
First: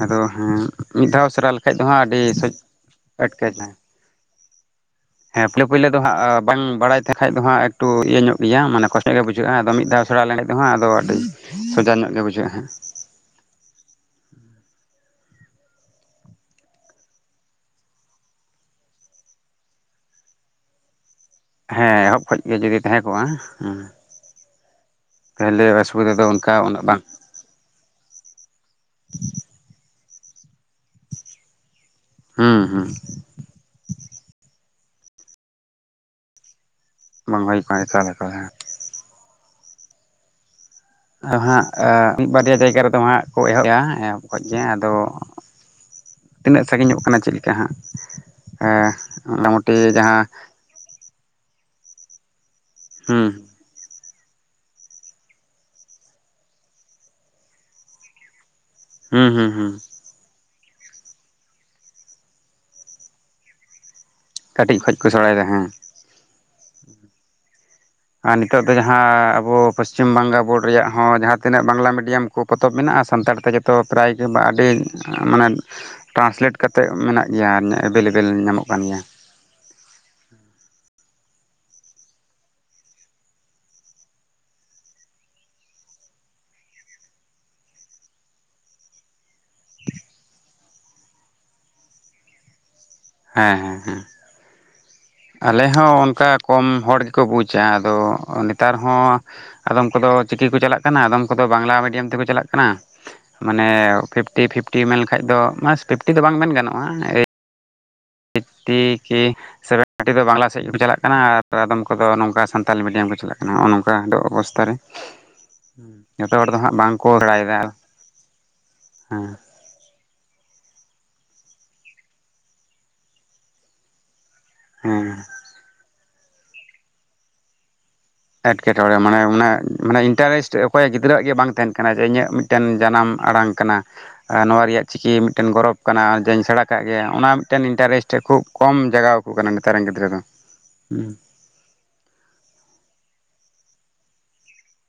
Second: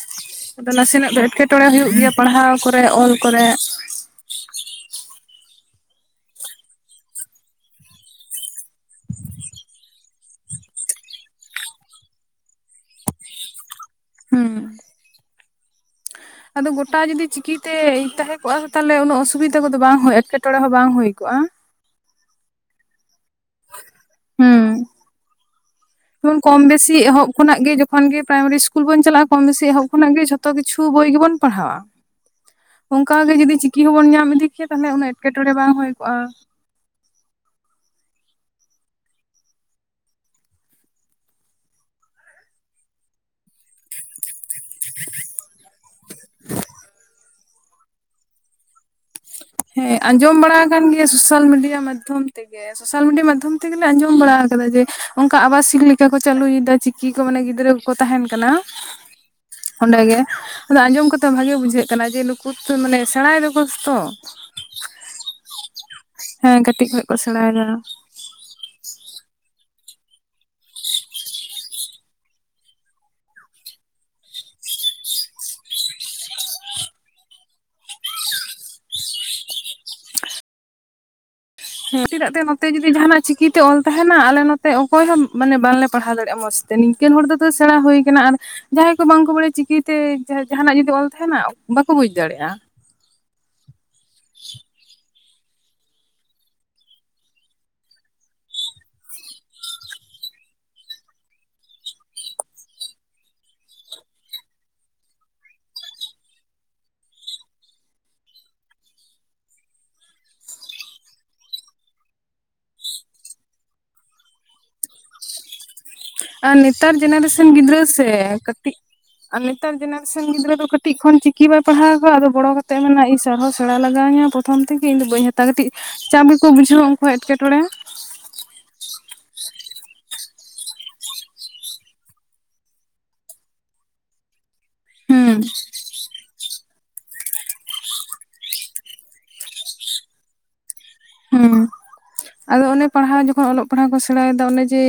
ᱟᱫᱚ ᱦᱮᱸ
ᱟᱫᱚ
ᱢᱤᱫ
ᱱᱟᱥᱮᱱᱟᱜ ᱫᱚ
ᱫᱷᱟᱣ ᱥᱮᱬᱟ
ᱮᱴᱠᱮᱴᱚᱬᱮ
ᱞᱮᱠᱷᱟᱡ ᱫᱚ
ᱦᱩᱭᱩᱜ
ᱦᱟᱸᱜ
ᱜᱮᱭᱟ
ᱟᱹᱰᱤ
ᱯᱟᱲᱦᱟᱣ
ᱥᱚᱡ
ᱠᱚᱨᱮ ᱚᱞ ᱠᱚᱨᱮ᱾
ᱮᱴᱠᱮ ᱦᱮᱸ ᱯᱳᱭᱞᱳ ᱯᱳᱭᱞᱳ ᱫᱚ ᱦᱟᱸᱜ ᱵᱟᱝ ᱵᱟᱲᱟᱭ ᱛᱮ ᱠᱷᱟᱡ ᱫᱚ ᱦᱟᱸᱜ ᱮᱠᱴᱩ ᱤᱭᱟᱹ ᱧᱚᱜ ᱜᱮᱭᱟ ᱢᱟᱱᱮ ᱠᱚᱥᱴᱚ ᱧᱚᱜ ᱜᱮ ᱵᱩᱡᱷᱟᱹᱜᱼᱟ ᱟᱫᱚ ᱢᱤᱫ ᱫᱷᱟᱣ ᱥᱮᱬᱟ ᱞᱮᱱ ᱠᱷᱟᱡ ᱫᱚ ᱦᱟᱸᱜ ᱟᱫᱚ ᱟᱹᱰᱤ ᱥᱚᱡᱟ ᱧᱚᱜ ᱜᱮ ᱵᱩᱡᱷᱟᱹᱜᱼᱟ ᱦᱟᱸᱜ᱾
ᱦᱩᱸ᱾ ᱟᱫᱚ ᱜᱚᱴᱟ ᱡᱩᱫᱤ ᱪᱤᱠᱤᱛᱮ ᱛᱟᱦᱮᱸ ᱠᱚᱜᱼᱟ ᱛᱟᱦᱞᱮ ᱩᱱᱟᱹᱜ ᱚᱥᱩᱵᱤᱫᱷᱟ ᱠᱚᱫᱚ ᱵᱟᱝ ᱦᱳᱭ ᱮᱴᱠᱮᱴᱚᱬᱮ ᱦᱚᱸ ᱵᱟᱝ ᱦᱩᱭ ᱠᱚᱜ-ᱟ᱾
ᱦᱮᱸ ᱮᱦᱚᱵ ᱠᱷᱚᱡ ᱜᱮ ᱡᱩᱫᱤ ᱛᱟᱦᱮᱸ ᱠᱚᱜ-ᱟ ᱦᱩᱸ᱾
ᱦᱩᱸ᱾
ᱛᱟᱦᱞᱮ ᱚᱥᱩᱵᱤᱫᱟ ᱫᱚ
ᱡᱮᱢᱚᱱ
ᱚᱱᱠᱟ
ᱠᱚᱢ
ᱩᱱᱟᱹᱜ
ᱵᱮᱥᱤ
ᱵᱟᱝ
ᱮᱦᱚᱵ ᱠᱷᱚᱱᱟᱜ ᱜᱮ ᱡᱚᱠᱷᱚᱱ ᱜᱮ ᱯᱨᱟᱭᱢᱟᱨᱤ ᱤᱥᱠᱩᱞ ᱵᱚᱱ ᱪᱟᱞᱟᱜᱼᱟ ᱠᱚᱢ ᱵᱮᱥᱤ ᱮᱦᱚᱵ ᱠᱷᱚᱱᱟᱜ ᱜᱮ ᱡᱷᱚᱛᱚ ᱠᱤᱪᱷᱩ ᱵᱳᱭ ᱜᱮᱵᱚᱱ ᱯᱟᱲᱦᱟᱣᱟ᱾
ᱦᱩᱸ ᱦᱩᱸ
ᱚᱱᱠᱟᱜ ᱜᱮ ᱡᱩᱫᱤ ᱪᱤᱠᱤ ᱦᱚᱸᱵᱚᱱ ᱧᱟᱢ ᱤᱫᱤ ᱠᱮᱭᱟ, ᱛᱟᱦᱚᱞᱮ ᱩᱱᱟᱹᱜ ᱮᱴᱠᱮᱴᱚᱬᱮ ᱵᱟᱝ ᱦᱩᱭ ᱠᱚᱜᱼᱟ᱾
ᱵᱟᱝ ᱦᱩᱭ ᱠᱚᱜ-ᱟ, ᱮᱠᱟᱞ ᱮᱠᱟᱞ ᱦᱮᱸ᱾ ᱟᱫᱚ ᱦᱟᱸᱜ ᱟᱻ ᱢᱤᱫ ᱵᱟᱨᱭᱟ ᱡᱟᱭᱜᱟ ᱨᱮᱫᱚ ᱦᱟᱸᱜ ᱠᱚ ᱮᱦᱚᱵ ᱮᱜ-ᱟ ᱮᱦᱚᱵ ᱠᱷᱚᱱᱴᱡ ᱜᱮ ᱟᱫᱚ ᱛᱤᱱᱟᱹᱜ ᱥᱟᱺᱜᱤᱧᱚᱜ ᱠᱟᱱᱟ ᱪᱮᱫ ᱞᱮᱠᱟ ᱦᱟᱸᱜ? ᱮᱸ,
ᱦᱮᱸ ᱟᱸᱡᱚᱢ ᱵᱟᱲᱟ ᱟᱠᱟᱱ ᱜᱮᱭᱟ ᱥᱳᱥᱟᱞ ᱢᱤᱰᱤᱭᱟ ᱢᱟᱫᱽᱫᱷᱚᱢ ᱛᱮᱜᱮ᱾ ᱥᱳᱥᱟᱞ ᱢᱤᱰᱤᱭᱟ
ᱦᱩᱸ
ᱢᱟᱫᱽᱫᱷᱚᱢ ᱛᱮᱜᱮᱞᱮ ᱟᱸᱡᱚᱢ ᱵᱟᱲᱟ ᱠᱟᱫᱟ ᱡᱮ ᱚᱝᱠᱟ ᱟᱵᱟᱥᱤᱠ ᱞᱮᱠᱟ ᱠᱚ ᱪᱟᱹᱞᱩᱭᱮᱫᱟ ᱪᱤᱠᱤ ᱠᱚ ᱢᱟᱱᱮ ᱜᱤᱫᱽᱨᱟᱹ ᱠᱚᱠᱚ ᱛᱟᱦᱮᱱ ᱠᱟᱱᱟ᱾
ᱦᱩᱸ, ᱦᱩᱸ, ᱦᱩᱸ᱾
ᱚᱸᱰᱮᱜᱮ ᱟᱫᱚ ᱟᱸᱡᱚᱢ ᱠᱟᱛᱮ ᱦᱚᱸ ᱵᱷᱟᱜᱮ ᱵᱩᱡᱷᱟᱹᱜ ᱠᱟᱱᱟ, ᱡᱮ ᱱᱩᱠᱩ ᱢᱟᱱᱮ ᱥᱮᱬᱟᱭ ᱫᱚᱠᱚ ᱛᱚ᱾
ᱠᱟᱹᱴᱤᱡ ᱠᱷᱚᱡ ᱠᱚ ᱥᱮᱬᱟᱭᱫᱟ ᱦᱮᱸ᱾
ᱦᱮᱸ ᱠᱟᱹᱴᱤᱡ ᱠᱷᱚᱡ ᱠᱚ ᱥᱮᱬᱟᱭᱫᱟ᱾
ᱟᱨ ᱱᱤᱛᱳᱜ ᱫᱚ ᱡᱟᱦᱟᱸ ᱟᱵᱚ ᱯᱚᱥᱪᱤᱢ ᱵᱟᱝᱞᱟ ᱵᱳᱨᱰ ᱨᱮᱭᱟᱜ ᱦᱚᱸ ᱡᱟᱦᱟᱸ ᱛᱤᱱᱟᱹᱜ ᱵᱟᱝᱞᱟ ᱢᱤᱰᱤᱭᱟᱢ ᱠᱚ ᱯᱚᱛᱚᱵ ᱢᱮᱱᱟᱜᱼᱟ ᱥᱟᱱᱛᱟᱲᱛᱮ ᱡᱚᱛᱚ ᱯᱨᱟᱭ ᱜᱮ ᱟᱹᱰᱤ ᱢᱟᱱᱮ ᱴᱨᱟᱱᱥᱞᱮᱴ ᱠᱟᱛᱮᱫ ᱢᱮᱱᱟᱜ ᱜᱮᱭᱟ, ᱮᱵᱮᱞᱮᱵᱮᱞ ᱧᱟᱢᱚᱜ ᱠᱟᱱ ᱜᱮᱭᱟ᱾
ᱦᱮᱸ ᱪᱮᱫᱟᱜ ᱛᱮ ᱱᱚᱛᱮ ᱡᱩᱫᱤ ᱡᱟᱸᱦᱟᱱᱟᱜ ᱪᱤᱠᱤ ᱛᱮ ᱚᱞ ᱛᱟᱦᱮᱱᱟ ᱟᱞᱮ ᱱᱚᱛᱮ ᱚᱠᱚᱭ ᱦᱚᱸ ᱢᱟᱱᱮ ᱵᱟᱝᱞᱮ ᱯᱟᱲᱦᱟᱣ ᱫᱟᱲᱮᱭᱟᱜᱼᱟ ᱢᱚᱸᱡᱽ ᱛᱮ᱾ ᱱᱤᱝᱠᱟᱹᱱ ᱦᱚᱲ ᱫᱚᱛᱚ ᱥᱮᱬᱟ ᱦᱩᱭ ᱠᱟᱱᱟ ᱟᱨ ᱡᱟᱦᱟᱸᱭ ᱠᱚ ᱵᱟᱝᱠᱚ ᱵᱟᱲᱟᱭᱟ ᱪᱤᱠᱤᱛᱮ ᱡᱟᱸᱦᱟᱱᱟᱜ ᱡᱩᱫᱤ ᱚᱞ ᱛᱟᱸᱦᱮᱱᱟ, ᱵᱟᱠᱚ ᱵᱩᱡ ᱫᱟᱲᱮᱭᱟᱜᱼᱟ᱾
ᱦᱮᱸ ᱦᱮᱸ ᱦᱮᱸ᱾
[inaudible]
ᱟᱞᱮ ᱦᱚᱸ ᱚᱱᱠᱟ ᱠᱚᱢ ᱦᱚᱲ ᱜᱮᱠᱚ ᱵᱩᱡᱟ ᱟᱫᱚ ᱱᱮᱛᱟᱨ ᱦᱚᱸ ᱟᱫᱚᱢ ᱠᱚᱫᱚ ᱪᱤᱠᱤ ᱠᱚ ᱪᱟᱞᱟᱜ ᱠᱟᱱᱟ, ᱟᱫᱚᱢ ᱠᱚᱫᱚ ᱵᱟᱝᱞᱟ ᱢᱤᱰᱤᱭᱟᱢ ᱛᱮᱠᱚ ᱪᱟᱞᱟᱜ ᱠᱟᱱᱟ᱾ ᱢᱟᱱᱮ ᱯᱷᱤᱯᱴᱤ ᱯᱷᱤᱯᱴᱤ ᱢᱮᱱ ᱞᱮᱠᱷᱟᱡ ᱫᱚ ᱢᱟᱥᱴ ᱯᱷᱤᱯᱴᱤ ᱫᱚ ᱵᱟᱝ ᱢᱮᱱ ᱜᱟᱱᱚᱜᱼᱟ᱾ ᱮᱻ ᱮᱭᱤᱴᱴᱤ ᱠᱤ ᱥᱮᱵᱷᱮᱱᱴᱤ ᱫᱚ ᱵᱟᱝᱞᱟ ᱥᱮᱫ ᱜᱮᱠᱚ ᱪᱟᱞᱟᱜ ᱠᱟᱱᱟ ᱟᱨ ᱟᱫᱚᱢ ᱠᱚᱫᱚ ᱱᱚᱝᱠᱟ ᱥᱟᱱᱛᱟᱞᱤ ᱢᱤᱰᱤᱭᱟᱢ ᱠᱚ ᱪᱟᱞᱟᱜ ᱠᱟᱱᱟ ᱦᱚᱸᱜᱼᱚ ᱱᱚᱝᱠᱟ ᱫᱚ ᱚᱵᱚᱥᱛᱟ ᱨᱮ᱾ [inaudible] ᱡᱚᱛᱚ ᱦᱚᱲ
ᱟᱨ
ᱫᱚ ᱦᱟᱸᱜ
ᱱᱮᱛᱟᱨ
ᱵᱟᱝᱠᱚ
ᱡᱮᱱᱟᱨᱮᱥᱮᱱ
ᱵᱟᱲᱟᱭᱮᱫᱟ
ᱜᱤᱫᱽᱨᱟᱹ ᱥᱮ ᱠᱟᱹᱴᱤᱡ
ᱦᱮᱸ
ᱟᱞᱮ ᱱᱮᱛᱟᱨ ᱡᱮᱱᱟᱨᱮᱥᱮᱱ ᱜᱤᱫᱽᱨᱟᱹ ᱫᱚ ᱠᱟᱹᱴᱤᱡ ᱠᱷᱚᱱ ᱪᱤᱠᱤ ᱵᱟᱭ ᱯᱟᱲᱦᱟᱣ ᱠᱚᱣᱟ, ᱟᱫᱚ ᱵᱚᱲᱚ ᱠᱟᱛᱮ ᱢᱮᱱᱟ ᱤᱥ ᱟᱨᱦᱚᱸ ᱥᱮᱬᱟ ᱞᱟᱜᱟᱣᱤᱧᱟᱹ ᱯᱚ ᱯᱨᱚᱛᱷᱚᱢ ᱛᱷᱮᱠᱮ ᱤᱧᱫᱚ
ᱦᱮᱸ
ᱵᱟᱹᱧ ᱦᱟᱛᱟᱣ-ᱟ ᱠᱟᱹᱴᱤᱡ ᱪᱟᱯ ᱜᱮᱠᱚ ᱵᱩᱡᱷᱟᱹᱣᱟ ᱩᱝᱠᱩ ᱦᱚᱸ ᱮᱴᱠᱮᱴᱚᱬᱮ᱾
ᱮᱴᱠᱮᱴᱚᱬᱮ ᱢᱟᱱᱮ ᱚᱱᱮ ᱢᱟᱱᱮ ᱤᱱᱴᱟᱨᱮᱥᱴ ᱚᱠᱚᱭ ᱜᱤᱫᱽᱨᱟᱹᱣᱟᱜ ᱜᱮ ᱵᱟᱝ ᱛᱟᱦᱮᱱ ᱠᱟᱱᱟ ᱡᱮ ᱤᱧᱟᱹᱜ ᱢᱤᱫᱴᱮᱱ ᱡᱟᱱᱟᱢ ᱟᱲᱟᱝ ᱠᱟᱱᱟ ᱱᱚᱣᱟ ᱨᱮᱭᱟᱜ ᱪᱤᱠᱤ
ᱦᱩᱸ
ᱢᱤᱫᱴᱮᱱ ᱜᱚᱨᱚᱵᱽ ᱠᱟᱱᱟ ᱡᱮᱧ ᱥᱮᱬᱟ ᱠᱟᱜ ᱜᱮᱭᱟ ᱚᱱᱟ ᱢᱤᱫᱴᱮᱱ ᱤᱱᱴᱟᱨᱮᱥᱴ ᱠᱷᱩᱵ ᱠᱚᱢ ᱡᱟᱜᱟᱣ ᱟᱠᱚ ᱠᱟᱱᱟ ᱱᱮᱛᱟᱨ ᱨᱮᱱ ᱜᱤᱫᱽᱨᱟᱹ ᱫᱚ᱾ ᱦᱢ
ᱦᱢ ᱟᱫᱚ ᱚᱱᱮ ᱯᱟᱲᱦᱟᱣ ᱡᱚᱠᱷᱚᱱ ᱚᱞᱚᱜ ᱯᱟᱲᱦᱟᱜ ᱠᱚ ᱥᱮᱬᱟᱭᱫᱟ ᱚᱱᱮ ᱡᱮ